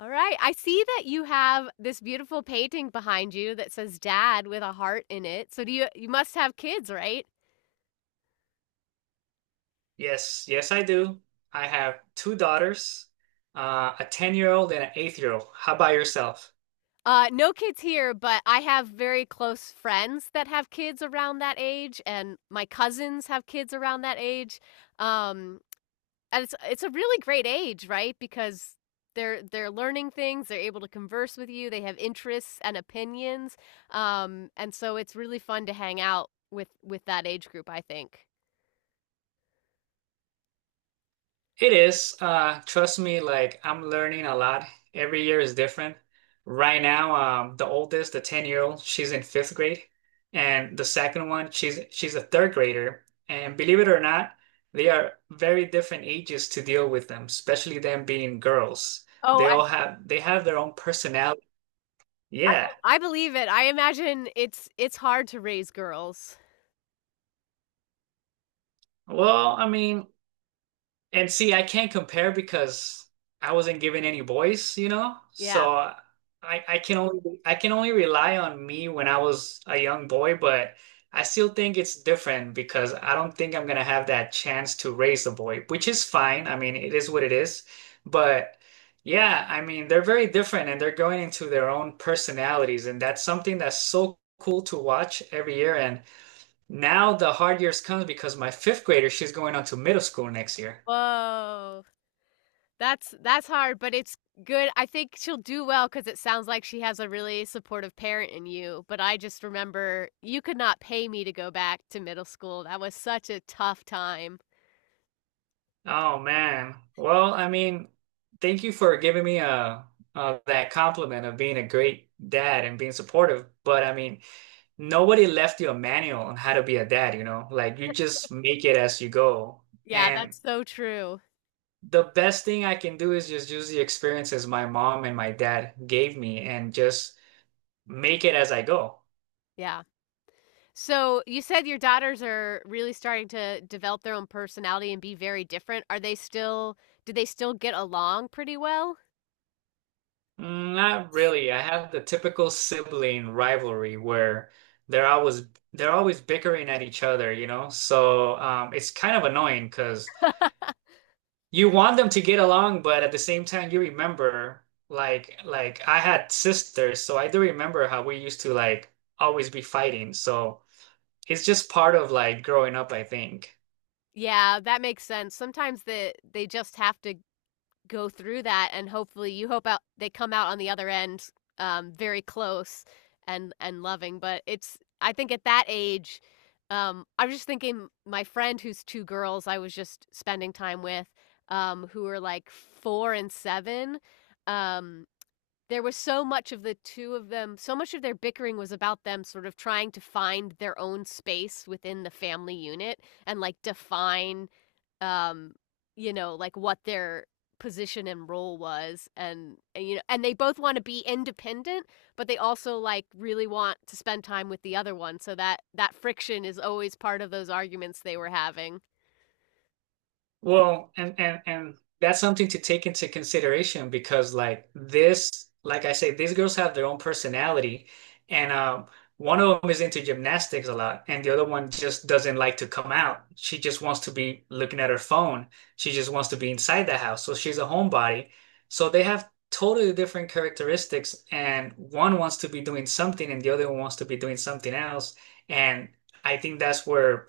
Alright, I see that you have this beautiful painting behind you that says "Dad" with a heart in it, so do you you must have kids, right? Yes, yes, I do. I have two daughters, a 10-year-old and an 8-year-old. How about yourself? No kids here, but I have very close friends that have kids around that age, and my cousins have kids around that age, um, and it's a really great age, right? Because they're learning things, they're able to converse with you, they have interests and opinions, and so it's really fun to hang out with that age group, I think. It is. Trust me, like I'm learning a lot. Every year is different. Right now, the oldest, the 10-year-old, she's in fifth grade, and the second one, she's a third grader. And believe it or not, they are very different ages to deal with them, especially them being girls. Oh, They have their own personality. Yeah. I believe it. I imagine it's hard to raise girls. Well, I mean, and see, I can't compare because I wasn't given any boys, you know? So Yeah. I can only rely on me when I was a young boy, but I still think it's different because I don't think I'm gonna have that chance to raise a boy, which is fine. I mean, it is what it is. But yeah, I mean, they're very different and they're going into their own personalities, and that's something that's so cool to watch every year. And now the hard years comes because my fifth grader, she's going on to middle school next year. Whoa. That's hard, but it's good. I think she'll do well because it sounds like she has a really supportive parent in you. But I just remember you could not pay me to go back to middle school. That was such a tough time. Oh man. Well, I mean, thank you for giving me that compliment of being a great dad and being supportive. But I mean, nobody left you a manual on how to be a dad, you know? Like you just make it as you go. Yeah, And that's so true. the best thing I can do is just use the experiences my mom and my dad gave me and just make it as I go. Yeah. So you said your daughters are really starting to develop their own personality and be very different. Do they still get along pretty well? Mm, not really. I have the typical sibling rivalry where they're always they're always bickering at each other, you know? So it's kind of annoying because you want them to get along, but at the same time, you remember like I had sisters, so I do remember how we used to like always be fighting. So it's just part of like growing up, I think. Yeah, that makes sense. Sometimes they just have to go through that and hopefully you hope out they come out on the other end, very close and loving, but it's I think at that age, I was just thinking my friend who's 2 girls I was just spending time with, who were like 4 and 7, um, there was so much of the 2 of them, so much of their bickering was about them sort of trying to find their own space within the family unit and, like, define um, you know, like what their position and role was, and you know, and they both want to be independent but they also like really want to spend time with the other one, so that that friction is always part of those arguments they were having. Well, and that's something to take into consideration because like this, like I say, these girls have their own personality, and one of them is into gymnastics a lot, and the other one just doesn't like to come out. She just wants to be looking at her phone. She just wants to be inside the house. So she's a homebody. So they have totally different characteristics, and one wants to be doing something, and the other one wants to be doing something else. And I think that's where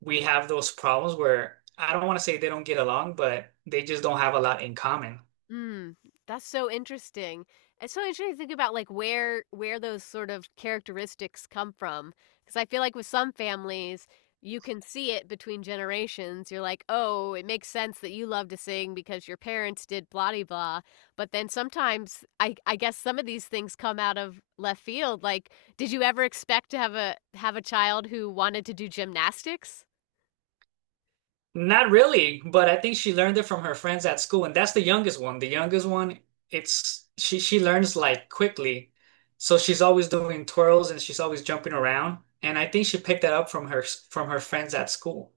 we have those problems where I don't want to say they don't get along, but they just don't have a lot in common. Mm, that's so interesting. It's so interesting to think about like where those sort of characteristics come from, because I feel like with some families, you can see it between generations. You're like, oh, it makes sense that you love to sing because your parents did blah de blah. But then sometimes, I guess some of these things come out of left field. Like, did you ever expect to have a child who wanted to do gymnastics? Not really, but I think she learned it from her friends at school, and that's the youngest one. The youngest one, it's she learns like quickly. So she's always doing twirls and she's always jumping around, and I think she picked that up from her friends at school.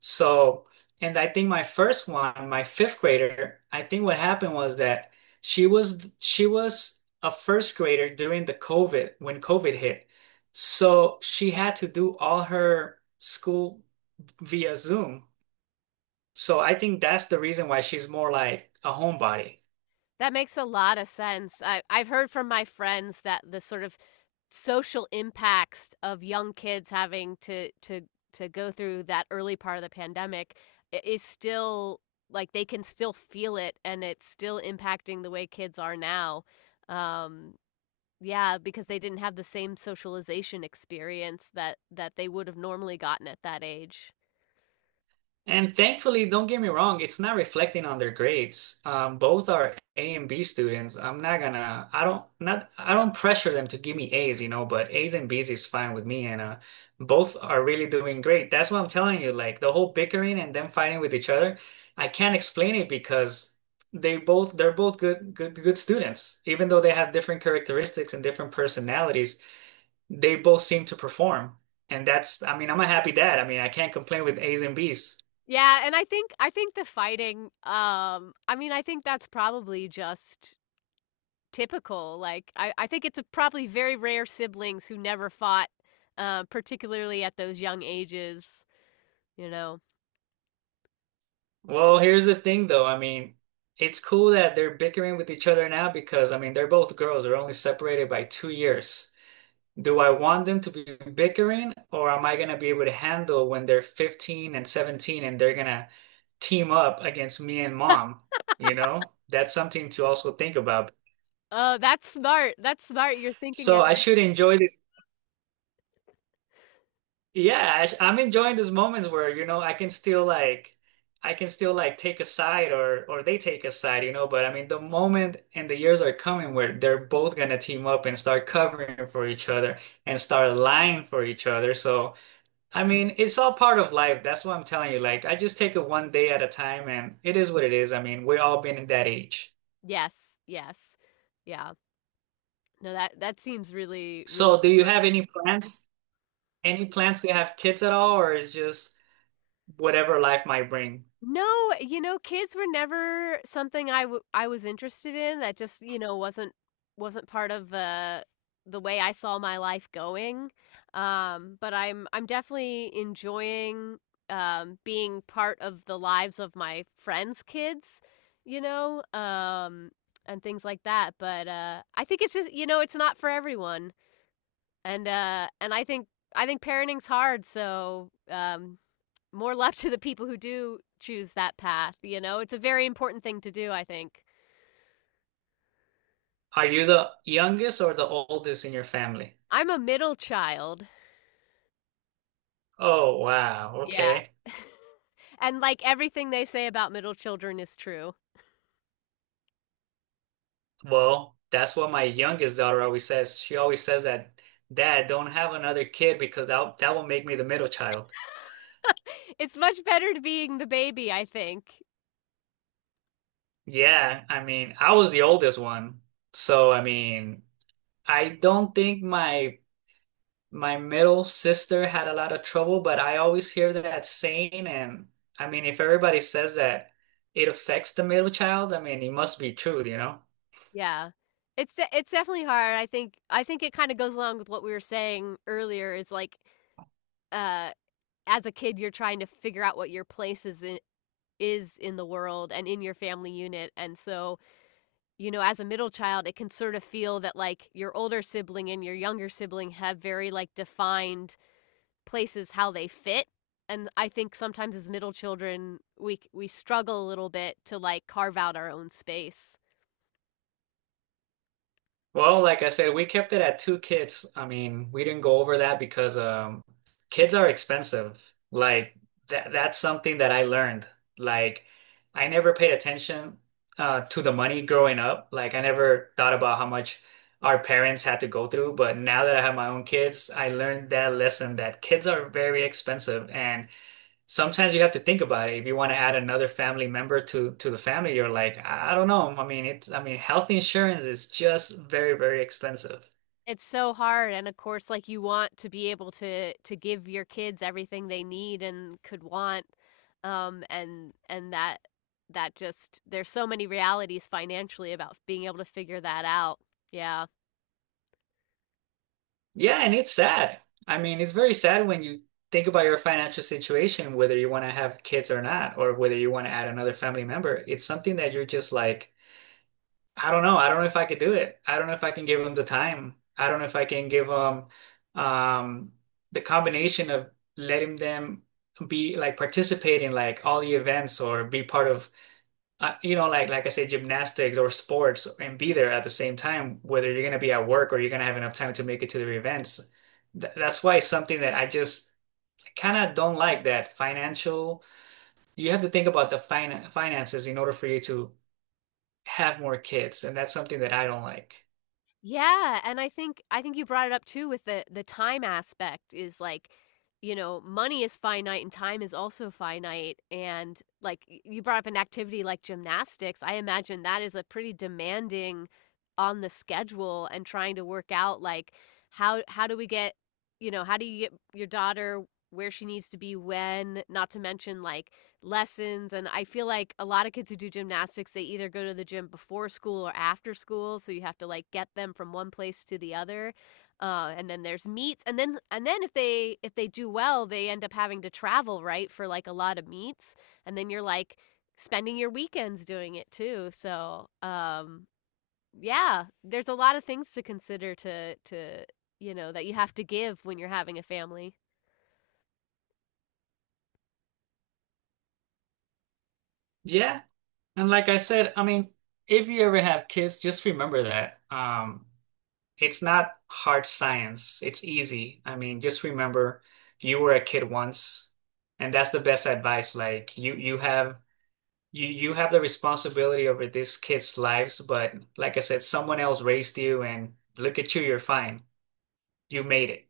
So, and I think my first one, my fifth grader, I think what happened was that she was a first grader during the COVID when COVID hit. So she had to do all her school via Zoom. So I think that's the reason why she's more like a homebody. That makes a lot of sense. I've heard from my friends that the sort of social impacts of young kids having to go through that early part of the pandemic is still like they can still feel it and it's still impacting the way kids are now. Um, yeah, because they didn't have the same socialization experience that that they would have normally gotten at that age. And thankfully, don't get me wrong, it's not reflecting on their grades. Both are A and B students. I'm not gonna, I don't, not, I don't pressure them to give me A's, you know, but A's and B's is fine with me. And both are really doing great. That's what I'm telling you. Like the whole bickering and them fighting with each other, I can't explain it because they're both good students. Even though they have different characteristics and different personalities, they both seem to perform. And that's, I mean, I'm a happy dad. I mean, I can't complain with A's and B's. Yeah, and I think the fighting I mean I think that's probably just typical. I think it's a probably very rare siblings who never fought, particularly at those young ages. You know. Well, here's the thing though. I mean, it's cool that they're bickering with each other now because I mean, they're both girls. They're only separated by 2 years. Do I want them to be bickering or am I going to be able to handle when they're 15 and 17 and they're going to team up against me and mom? You know, that's something to also think about. Oh, that's smart. That's smart. You're thinking So ahead. I should enjoy this. Yeah, I'm enjoying these moments where, you know, I can still like take a side, or they take a side, you know, but I mean the moment and the years are coming where they're both gonna team up and start covering for each other and start lying for each other. So, I mean, it's all part of life. That's what I'm telling you. Like, I just take it one day at a time and it is what it is. I mean, we've all been in that age. Yes. Yes. Yeah. No, that seems really, really. So, do you have any plans? Any plans to have kids at all, or is just whatever life might bring? No, you know, kids were never something I was interested in, that just, you know, wasn't part of, the way I saw my life going, but I'm definitely enjoying, being part of the lives of my friends' kids, you know, and things like that, but, I think it's just you know, it's not for everyone, and I think parenting's hard, so, more luck to the people who do choose that path, you know? It's a very important thing to do, I think. Are you the youngest or the oldest in your family? I'm a middle child. Oh, wow. Yeah. Okay. And, like, everything they say about middle children is true. Well, that's what my youngest daughter always says. She always says that, Dad, don't have another kid because that will make me the middle child. It's much better to being the baby, I think. Yeah, I mean, I was the oldest one. So, I mean, I don't think my middle sister had a lot of trouble, but I always hear that saying. And I mean, if everybody says that it affects the middle child, I mean, it must be true, you know? Yeah. It's definitely hard. I think it kinda goes along with what we were saying earlier is, like, uh, as a kid, you're trying to figure out what your place is in the world and in your family unit, and so you know, as a middle child, it can sort of feel that like your older sibling and your younger sibling have very like defined places how they fit. And I think sometimes as middle children, we struggle a little bit to like carve out our own space. Well, like I said, we kept it at two kids. I mean, we didn't go over that because kids are expensive. Like that's something that I learned. Like I never paid attention to the money growing up. Like I never thought about how much our parents had to go through, but now that I have my own kids, I learned that lesson that kids are very expensive and sometimes you have to think about it. If you want to add another family member to the family, you're like, I don't know. I mean, it's I mean, health insurance is just very, very expensive. It's so hard, and of course like you want to be able to give your kids everything they need and could want and and that just there's so many realities financially about being able to figure that out. Yeah. Yeah, and it's sad. I mean, it's very sad when you think about your financial situation, whether you want to have kids or not, or whether you want to add another family member. It's something that you're just like, I don't know. I don't know if I could do it. I don't know if I can give them the time. I don't know if I can give them um, the combination of letting them be like participate in like all the events or be part of you know, like I say gymnastics or sports and be there at the same time, whether you're gonna be at work or you're gonna have enough time to make it to the events. Th That's why it's something that I just kind of don't like that financial. You have to think about the finances in order for you to have more kids, and that's something that I don't like. Yeah, and I think you brought it up too with the time aspect is like, you know, money is finite and time is also finite. And like you brought up an activity like gymnastics. I imagine that is a pretty demanding on the schedule and trying to work out like how do we get, you know, how do you get your daughter where she needs to be when, not to mention like lessons, and I feel like a lot of kids who do gymnastics, they either go to the gym before school or after school, so you have to like get them from one place to the other. And then there's meets, and then if they do well, they end up having to travel, right, for like a lot of meets, and then you're like spending your weekends doing it too. So, yeah, there's a lot of things to consider to you know that you have to give when you're having a family. Yeah. And like I said, I mean, if you ever have kids, just remember that. It's not hard science. It's easy. I mean, just remember you were a kid once, and that's the best advice. Like you you have the responsibility over this kid's lives, but like I said, someone else raised you and look at you, you're fine. You made it.